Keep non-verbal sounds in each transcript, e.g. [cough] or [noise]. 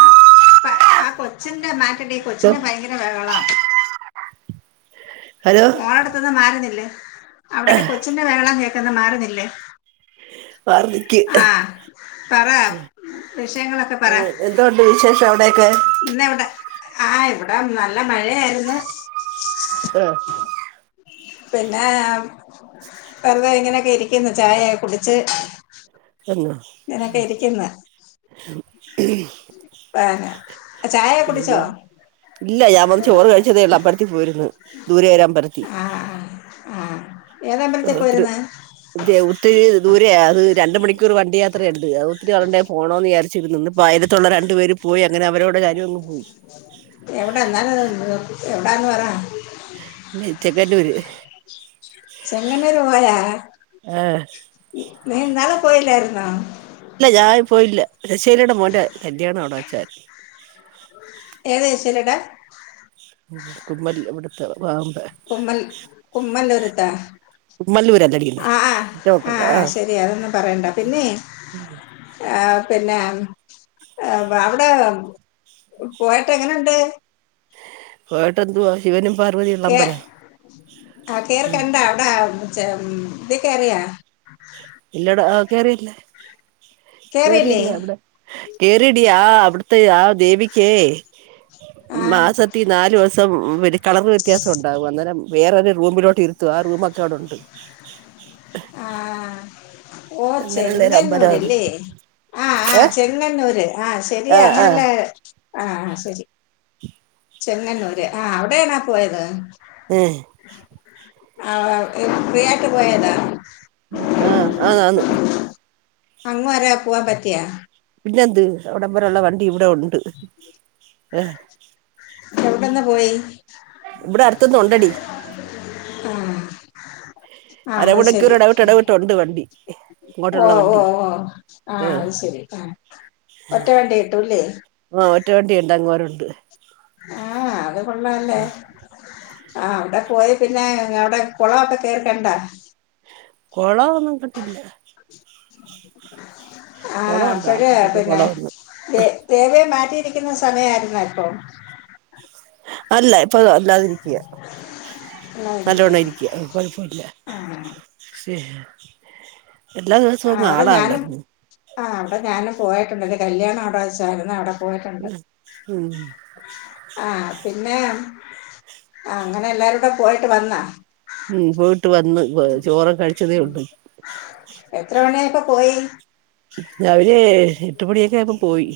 ആ ആ കൊച്ചിന്റെ മാ പിന്നെ ഈ ഹലോ കൊച്ചിൻ്റെ ഭയങ്കര ബഹളാ ഹലോ മോളെടുത്തന്ന് മാറിന്നില്ലേ അവിടക്ക കൊച്ചിന്റെ വേഹളം കേക്കുന്ന് മാറിന്നില് വാർദ്ധക്ക് ആഹ പറ വിഷയങ്ങളൊക്കെ പറ എന്തോണ്ട് വിശേഷം അവിടെയൊക്കെ ഇന്ന് എവിടെ ആഹ് ഇവിടെ നല്ല മഴയായിരുന്നു ഏഹ് പിന്നേ വെറുതെ ഇങ്ങനെക്കെ ഇരിക്കുന്നു, ചായയൊക്കെ കുടിച്ച്. എന്ന ഇങ്ങനെയൊക്കെ ഇരിക്കുന്നു പേരാ ചായക്കെ കുടിച്ചോ?. ഇല്ല ഞാൻ വന്ന് ചോറ് കഴിച്ചതേയുള്ളു. അമ്പലത്തിൽ പോയിരുന്നു. ദൂരെ ഒരു അമ്പലത്തിൽ. ആ ആ ആ. തി ഏതമ്പലത്തിൽ അതൃ പോയിരുന്ന് ഇതെ ഒത്തിരി ദൂരെയാ, അത് രണ്ട് മണിക്കൂർ വണ്ടി യാത്രയുണ്ട്, അത് ഒത്തിരി വളണ്ടേ പോണോന്ന് വിചാ ച്ചിരുന്നു ന്ന്പ്പ അയിലത്തുള്ള രണ്ടു പേര് പോയി അങ്ങനെ അവരോടെ ഞാനു അങ്ങ് പോയി. എവിടാന്നാലും എവിടാന്ന് പറ മ ചെങ്ങന്നൂര് ചെങ്ങന്നുർ പോയാ ആ നീന്നാള്ളു പോയിലായിരുന്നോ?. ഇല്ല ഞാൻ പോയില്ല. ശശികലയുടെ മോൻ്റെ കല്യാണം അവിടെ വച്ചായിരുന്നു. ഏത് ശികലടെ കുമൽ വിടുത്തെ വാമ്പ കുമ്മൽ കുമ്മന്നൂരിത്തെ?. ആഹ് കുമ്മല്ലൂരല്ലടിക്കുന്നേ ആഹ് ഒട്ടുള്ള ആഹ് ആഹ് ആ ശരി അതൊന്നും പറയണ്ട പിന്നെ ആഹ് പിന്നെ എഹ് വെ അവിടെ പോയട്ട് എങ്ങനെണ്ട്?. പോയട്ട് എന്തുവാ?. ശിവനും പാർവ കേ ആഹ് കേറി കണ്ടാ അവിട ച്ചെ ഉം ഇതീ കേയറിയാ ഇല്ലട കേയറിയില്ല. കേറിയില്ലേ കേറിയില്ല അവിടെ കേറി യടി അവിടത്തെ ആ ദേവിക്കേ ആ മാസത്തിൽ നാല് ദിവസം കളർ വ്യത്യാസം ഉണ്ടാവും അന്നരം വേറെരു റുമിലോട്ട് ഇരുത്തു ആ റുമൊക്കവിടെ ഉണ്ട്. ആഹ് ഓഹ് അങ്ങനെയുള്ള ഒരു അമ്പലാ ചെങ്ങന്നൂര് അത് ല്ലേ ആഹ് ആഹ് ചെങ്ങന്നൂര്. ആഹ് ശെരിയ ആഹ് ആഹ് നമ്മളെല്ലാം ആഹ് ആഹ് ശരി [unintelligible] ചെങ്ങന്നൂര് ആഹ് അവിടെണാ പോയത്?. ഏഹ് ആഹ് ഫ്രിയാട്ട് പോയതാ. ആഹ് ആന്ന് അങ്ങ് വരെ പോവാൻ പറ്റിയ പിന്നെന്ത് അവിടം വരെ ഉള്ള വണ്ടി ഇവിടെ ഉണ്ട്. ഏഹ് എവിടെന്ന് പോയി?. ഇവിടെ അടുത്തുന്നു ഉണ്ടടി. ആഹ് അരമണക്കൂർ ഇടവിട്ട് ഇടവിട്ട് ഉണ്ട് വണ്ടി. ഇങ്ങോട്ടുള്ള ഓഹ് വണ്ടി ഓഹ് ഓഹ് ആഹ് അഹ് ശരി ആഹ് ഒറ്റ വേണ്ടി കട്ടുംല്ലേ?. ആഹ് ഒറ്റ വണ്ടിണ്ട് അങ്ങോരണ്ട്. ആഹ് അത് കൊള്ളല്ലേ?. ആഹ് അവിടെ പോയി പിന്നെ അവിടെ കുളക്കെ കേറിക്കണ്ട കൊളംന്നും കണ്ടില്ല. ആഹ് കൊളം ഉണ്ടോ അപ്പഴ ആ കണ്ടില്ല പിന്നെ കൊളമൊന്നും ദേ ദേവയെ മാറ്റിയിരിക്കുന്ന സമയായിരുന്നോ അപ്പോ?. അല്ല ഇപ്പൊ അല്ലാതിരിക്കയാ, നല്ലൊണം ഇരിക്കുകയാണ് ഇരിക്കുക കൊഴപ്പല്ല. [unintelligible] ആ അവിടെ ഞാനും ആ അവിടെ ഞാനും പോയിട്ടുണ്ട് എൻ്റെ കല്യാണം അവിടെ വച്ചായിരുന്നു. അവിടെ പോയിട്ടുണ്ട്. ഉം ആഹ് പിന്നെ ആ അങ്ങനെ എല്ലാരുടെ പോയിട്ട് വന്നാ ഉം പോയിട്ട് വന്ന് ചോറ് കഴിച്ചതേ ഉള്ളൂ എത്ര മണിയായപ്പോ പോയി? രാവിലെ എട്ട് മണിയൊക്കെ ആയ്പം പോയി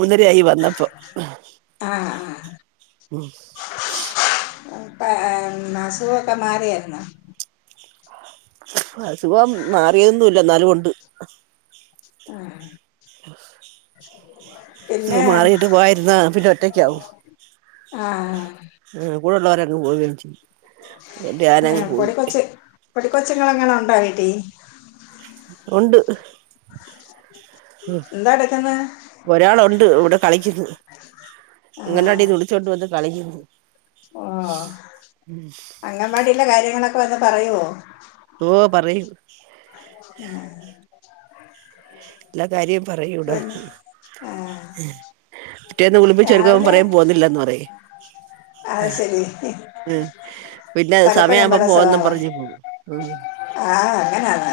മുന്നര ആയി വന്നപ്പ ആഹ് ആഹ് ഉം അസുഖക്കെ മാറിയായിരുന്ന അസുഖം മാറിയന്നുംല്ല എന്നാലും ഉണ്ട് ആഹ് പിന്നെ അസുഖം മാറിയിട്ട് പോയിരുന്നാ പിന്നെ ഒറ്റയ്ക്കാവും ആഹ് ആ കൂടെള്ളവരങ്ങ് പോവും ചെയ്യും അതുകൊണ്ട് ഞാനങ്ങ് പോയി പൊടിക്കൊച്ചങ്ങൾ എങ്ങനെ ഉണ്ടായിട്ട് ഉണ്ട് എന്താടക്കന്ന ഒരാളുണ്ട് ഇവിടെ കളിക്കുന്നു ആ അങ്കൺവാടിന്ന് വിളിച്ചോണ്ട് വന്ന് കളിക്കുന്നു ഓ അംഗൻവാടിള്ള കാര്യങ്ങളൊക്കെ വന്ന് പറയുവോ ഓ പറയും ആഹ് എല്ലാ കാര്യം പറയൂടവന്ന് പിന്നെ ആ റ്റേന്ന് കുളിപ്പിച്ചെടുക്കുമ്പോ രാവിലെ പറയു പോവുന്നില്ലന്ന് പറയും അത് ശരി ഉം പിന്നെ പലപ്പോഴും സമയവുമ്പോ പോവന്നും പറഞ്ഞു പോവും ആഹ് ആഹ് അങ്ങനാന്നോ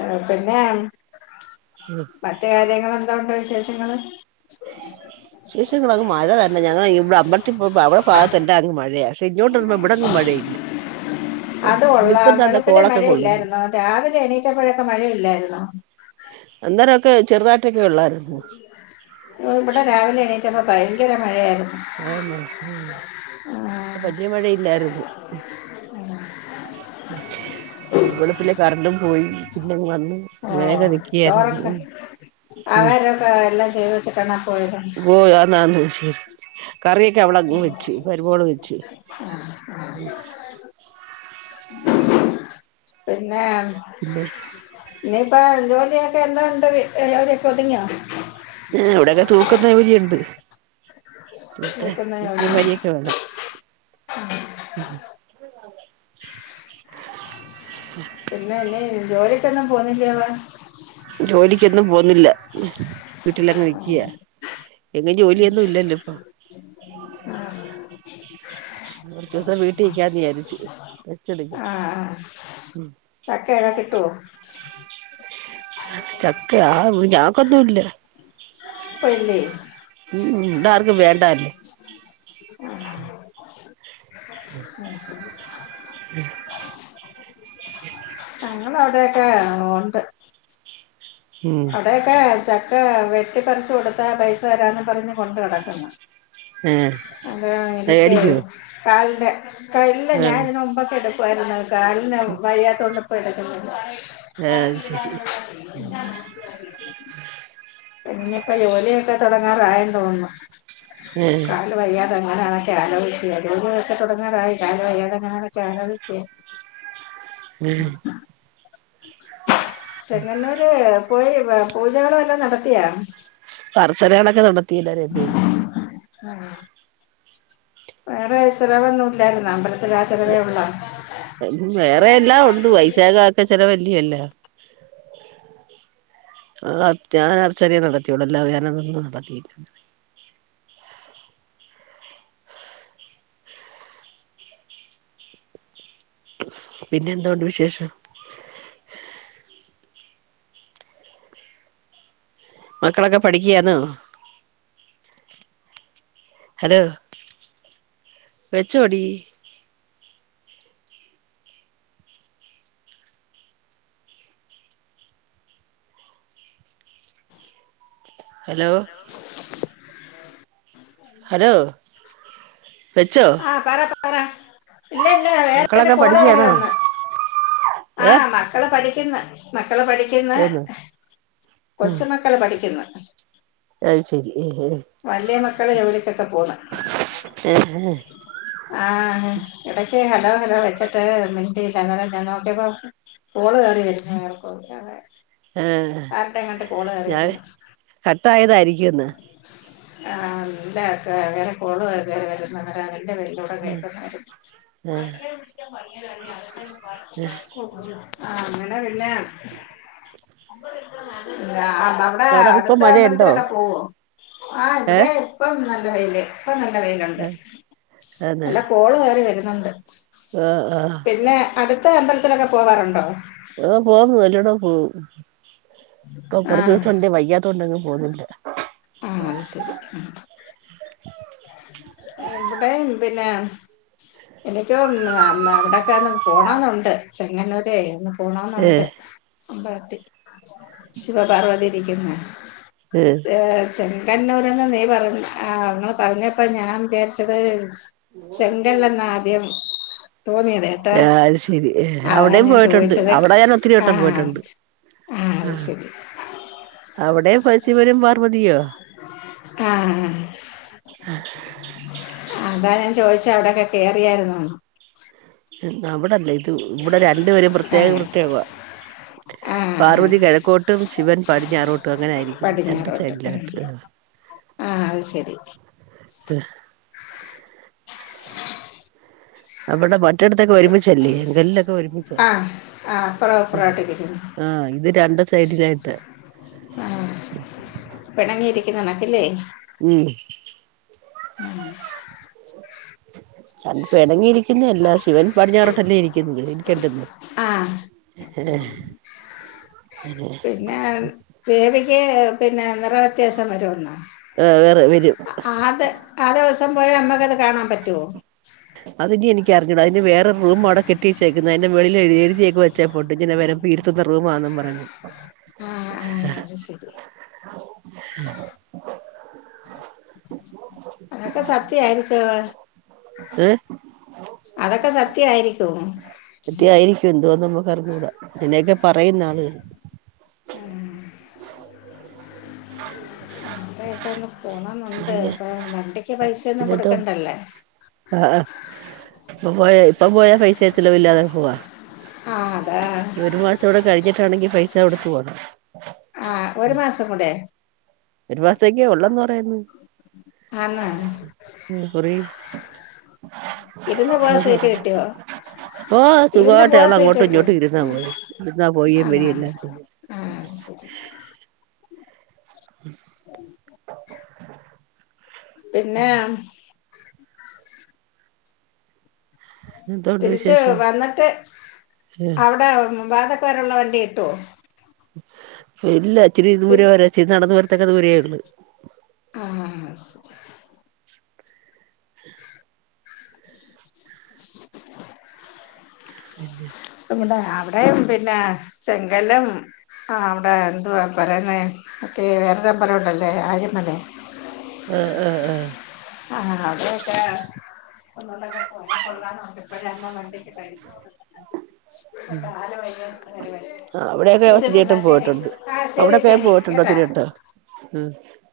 ആഹ് പിന്നെ ഉം മറ്റ കാര്യങ്ങൾ എന്താ ഉണ്ടോ വിശേഷങ്ങള് ശേഷങ്ങള അങ്ങ് മഴ തന്നെ ഞങ്ങ ഇവിടെ അമ്പത്തി അവിടെ ഭാഗത്ത്ല്ലാ അങ് മഴയാ ഇങ്ങോട്ട് വരുമ്പോ ഇവിടങ്ങ് മഴയില്ല അത ഇവിടെ കൊള്ള ഇപ്പം ദാണ്ടെ വെളുപ്പിലേ കോളൊക്കെ മഴ കൊള്ളുന്നു ഇല്ലായിന്നോ രാവിലെ എണീറ്റപ്പോഴൊക്കെ മഴയില്ലായിരുന്നോ അന്നേരൊക്കെ ചെറുതായിട്ടൊക്കെ ഉള്ളായിരുന്നു ഇവിടെ രാവിലെ എണീറ്റ്പ ഭയങ്കര മഴയായിരുന്നു ആന്നോ ആ. ഉം വലിയ മഴയില്ലായിരുന്നു വെളുപ്പിലെ കറണ്ടും പോയി പിന്നങ് വന്നു ഓ വേഗം നിക്കിയായിരുന്നു ചോറൊക്കെ ഉം ആഹാരമൊക്കെ എല്ലാം ചെയ്തു വെച്ചിട്ടാണ് പോയത് ഓ അന്നാണ് ശരി കറിയൊക്കെ അവളങ് വെച്ച് മരുമോള് വെച്ച് പിന്നെ പിന്നെ ഇനിയിപ്പം ജോലിയൊക്കെ എന്താ ഉണ്ട് ജോലിയൊക്കെ ഒതുങ്ങിയോ ഇവിടെയക്കെ തൂക്കുന്ന ജോലി ഉണ്ട് ചൂത്ത നോക്കുന്ന മുറ്റിയ ജോലി മരിയൊക്കെ വേണം പിന്നെ ഇ ജോലിയക്ക് ഒന്നും പോന്നില്ലവ ജോലിക്ക് ഒന്നും പോന്നില്ല വീട്ടിലങ്ങ് നിക്കിയ എങ്ങും ജോലിയൊന്നും ഇല്ലല്ലോ ഇപ്പൊ കുറച്ച് ദിവസം വീട്ടിൽ നിക്കാന്ന് വിചാരിച്ച് റെസ്റ്റ് [unintelligible] എടുക്കാൻ ആഹ് ആഹ് ചക്കയൊക്കെ കിട്ടുവോ ചക്ക ആഹ് ഞങ്ങക്കൊന്നും ഇല്ല [unintelligible] അഹ് ഉം ഇവിടെ ആർക്കും വേണ്ടാല്ലേ ശരി ഞങ്ങളവിടൊക്കെ ആഹ് ഉണ്ട് ഉം അവിടൊക്കെ ചക്ക വെട്ടിപ്പിച്ചു കൊടുത്താ പൈസ തരാന്ന് പറഞ്ഞ് കൊണ്ട് കിടക്കുന്നു ഏഹ് അത എനിക്കേ മേടിക്കുവോ കാലിന്റെ കല്ല ഞാൻ ആഹ് ഇതിന മുമ്പൊക്കെ എടുക്ക രുന്നു കാലിന വയ്യാത്തോണ്ട് ഇപ്പൊ എടുക്കുന്നില്ല ആഹ് അത് ശരി [unintelligible] പിന്നൊക്കെ ജോലിയൊക്കെ തുടങ്ങാറായെന്ന് തോന്നുന്നു ഏഹ് വയ്യാതെങ്ങനൊക്കെ ആക്കുക ജോലൊക്കെ തുടങ്ങാറായി താ വയ്യാതെ അങ്ങാനാലോചിക്കുക [unintelligible] ചെങ്ങന്നൂര് പോയി പൂജകളും എല്ലാം നടത്തിയ പർച്ചരണൊക്കെ നടത്തിയില്ല രേബ്യയിൽ [unintelligible] വേറെ ചെലവൊന്നും ഇല്ലായിരുന്ന അമ്പലത്തി ആഹ് ചിലവേ ഉള്ള വേറെയല്ല ഉണ്ടെ വൈശാഖ ആക്കെ ചെലവല്യ എല്ലാം ആഹ് ഞാൻ അർച്ചനിയെ നടത്തിയോളൂ അല്ല ഞാന അതന്ന് നടത്തിയിട്ടുണ്ട് പിന്നെ എന്തൊണ്ട് വിശേഷം മക്കളൊക്കെ പഠിക്കയാന്നോ ഹലോ വെച്ചോടി ഹലോ ഹലോ വെച്ചോ ആഹ് പറ പറ പറ ഇല്ല ഇല്ല വേറെ മക്കളൊക്കെ കോള് കയറി പഠിക്കയാന്നോ വന്ന് ഏ ആഹ് മാ മക്കള പഠിക്കുന്ന മക്കള പഠിക്കുന്ന എന്ന് കൊച്ച മക്കള് പഠിക്കുന്ന അയ്ശരി ഉം ഉം വലിയ മക്കള ജോലിക്കൊക്കെ പോണ് ആഹ് ഇടക്ക് ഹലോ ഹലോ വെച്ചിട്ട് മിണ്ടിയില്ല എന്നാരം ഞാൻ നോക്കിയപ്പോ കോള് കയറി [unintelligible] ഏഹ് ആരട്ട എങ്ങട്ട് കോള് കയറി വരുന്നു കട്ടായതായിരിക്കുന്ന് ആഹ് നല്ല വേറെ കോള് വരുന്നവതിന്റെ പേരിലോ ആ [unintelligible] ആഹ് അങ്ങനെ പിന്നെ മ്മടെ അവിടെ ഇപ്പൊ അടുത്ത അഹ് മഴയുണ്ടോ ഇക്കെ പോവോ ആഹ് ഏ ഇവിടെ ഇപ്പം നല്ല വൈയില് ഇപ്പ നല്ല വെയിലുണ്ട് നല്ല കോള് കയറി വരുന്നുണ്ട് ആഹ് ആഹ് പിന്നെ അടുത്ത അമ്പലത്തിലൊക്കെ പോവാറുണ്ടോ പോകുന്നു അല്ലടാ പോ ഇപ്പൊ കൊറച്ച ആഹ് ദിവസം ഉണ്ട് വയ്യാത്ത കൊണ്ട്ങ്ങ് പോകുന്നില്ല ആഹ് അത് ശരി ഉം ഇവിടെ പിന്നെ എനിക്കും അവിടെക്കെ ഒന്ന് പോണന്നുണ്ട് ചെങ്ങന്നൂരെ ഏ പോണന്നുണ്ട് അമ്പലത്തി ശിവപാർവതി ഇരിക്കുന്ന ഏ [inaudible] ചെകന്നൂർന്ന് നീ പറഞ്ഞ ആഹ് ഇങ്ങള് പറഞ്ഞപ്പ ഞാൻ വിചാരിച്ചത് ചെങ്കല്ലെന്ന ആദ്യം തോന്നിയത ട്ട് ആ അത് ശരി അതാ അവിടെയും ഞാൻ പോയിട്ടുണ്ട് ചോദിച്ചത് അവിടെ ഞാൻ ഒത്തിരി വട്ടം ആഹ് പോയിട്ടുണ്ട് ആഹ് അത് ശരി അവിടെ ശിവനും പാർവതിയോ ആഹ് അതാ ഞാൻ ചോദിച്ചെ അവിടൊക്കെ കേറിയായിരുന്നോന്ന് ഉം അവിടല്ലേ ഇത് ഇവിടെ രണ്ടുപേരും പ്രത്യേക ആഹ് പ്രത്യേകവാ ആഹ് ആഹ് പാർവതി കെഴക്കോട്ടും ശിവൻ പടിഞ്ഞാറോട്ടും അങ്ങനെ ഇരിക്കുന്നെ പടിഞ്ഞാറോട്ട് ആഹ് അത് ശരി അവിടെ മറ്റടത്തൊക്കെ ഒരുമിച്ചല്ലേ എങ്കല്ലിലൊക്കെ ഒരുമിച്ചാ ആഹ് ആഹ് പ്രോപ്പറായിട്ടിരിക്കുന്നു ആഹ് ഇത് രണ്ട് സൈഡിലായിട്ട് ആഹ് പെണങ്ങിയിരിക്കുന്ന കണക്കല്ലേ? ഉം [unintelligible] ണ്ട് പെണങ്ങിയിരിക്ക് പിന്നെ എല്ല ശിവൻ പടിഞ്ഞാറോട്ടല്ലേ ഇരിക്കുന്നത് ഇരിക്കണ്ടുന്നേ ആഹ് അങ്ങനെ പിന്നെ ദേവിക്ക് പിന്നെ റെറ വ്യത്യാസം വെരുവെന്നോ ആ വേറെ വരും ആത് ആ ദെവസം പോയ നമ്മക്ക് അത് കാണാൻ പറ്റുവോ അതിനി എനിക്കറിഞ്ഞൂടാ അതിന് വേറെ റൂം അവിടെ കെട്ടി വെച്ചേക്കുന്ന അതിന്റെ വെളില് എഴുതി എഴുതിയൊക്കെ വച്ചേപ്പോണ്ട് ഇങ്ങനെ വരു വീർത്ത നിർവമാന്നും പറഞ്ഞ് ആഹ് ആഹ് അത് ശരി അതൊക്കെ സത്യ ആയിരിക്കുവാ ഏഹ് അതൊക്കെ സത്യയിരിക്ക് പറ്റി ആയിരിക്കും എന്തുവാന്ന് നമ്മക്ക് അറിഞ്ഞുകൂടാ അങ്ങനെയൊക്കെ പറയുന്ന് ആളുകള് ഉം അവിടെയൊക്കെ ഒന്ന് പോണന്നുണ്ട് പിന്നെ ഇപ്പൊ വണ്ടിക്ക് പൈസയൊന്നും പിന്നെന്തോ കൊടുക്കണ്ടല്ലേ ആഹ് ആഹ് ഇപ്പൊ പോയാ ഇപ്പ പോയാ പൈസ ചെലവില്ലാതെ പോവാ ആഹ് അതാ ഒരു മാസം ഇവിടെ കഴിഞ്ഞിട്ടാണെങ്കി പൈസാ കൊടുത്ത് പോണം ആഹ് ഒരു മാസം കൂടെ ഒരു മാസത്തേക്കെ ഒള്ളന്ന് പറയുന്നു ആന്ന് കുറി ഇരുന്ന് പോവാൻ സീറ്റ് കിട്ടിയോ ഓഹ് ഇരുന്ന് സുഖായിട്ട് പോവാൻ ഞങ്ങള് സീറ്റ് അങ്ങോട്ടു കിട്ടിയോ ഇങ്ങോട്ടു ഇരുന്നാ പോയെ ഇരുന്നാ പോവേം ആന്നാ വേരേം ചെയ്തത് ആഹ് അത് ശരി ഉം ഉ പിന്നെ എന്തോണ്ട് തിരിച്ച് വിശേഷം വന്നിട്ട് അവിടെ വാതക്ക വരെള്ള വണ്ടി കിട്ടുവോ ഇല്ല ഇച്ചിരി ദൂരെ തിരി വ ഇച്ചിരി നടന്ന വരത്തക്ക ദൂരയേ ഉള്ളു. ആ [unintelligible] [inaudible] [inaudible] പിന്നെ [unintelligible] അവിടെയും പിന്നെ ചെങ്കല്ലം ആ അവിടെ എന്തുവാ പറയുന്നേ മറ്റേ വേറൊരമ്പല ഉണ്ടല്ലേ ആയമലേ. ആഹ് ആ ആ. ആഹാ അതെക്കാ, [unintelligible] ഒക്കെ പോയാ കൊള്ളാന്നുണ്ട് ഇപ്പഴാ [unintelligible] വണ്ടിക്ക് [unintelligible] കാല് ആഹ് [unintelligible] അവിടെയൊക്കെ ശരി എന്ന ശരി ആഹ് ശരി ശരി ഇട്ടുണ്ടോ കേട്ടാ ത്തിരിയെട്ട് ഉം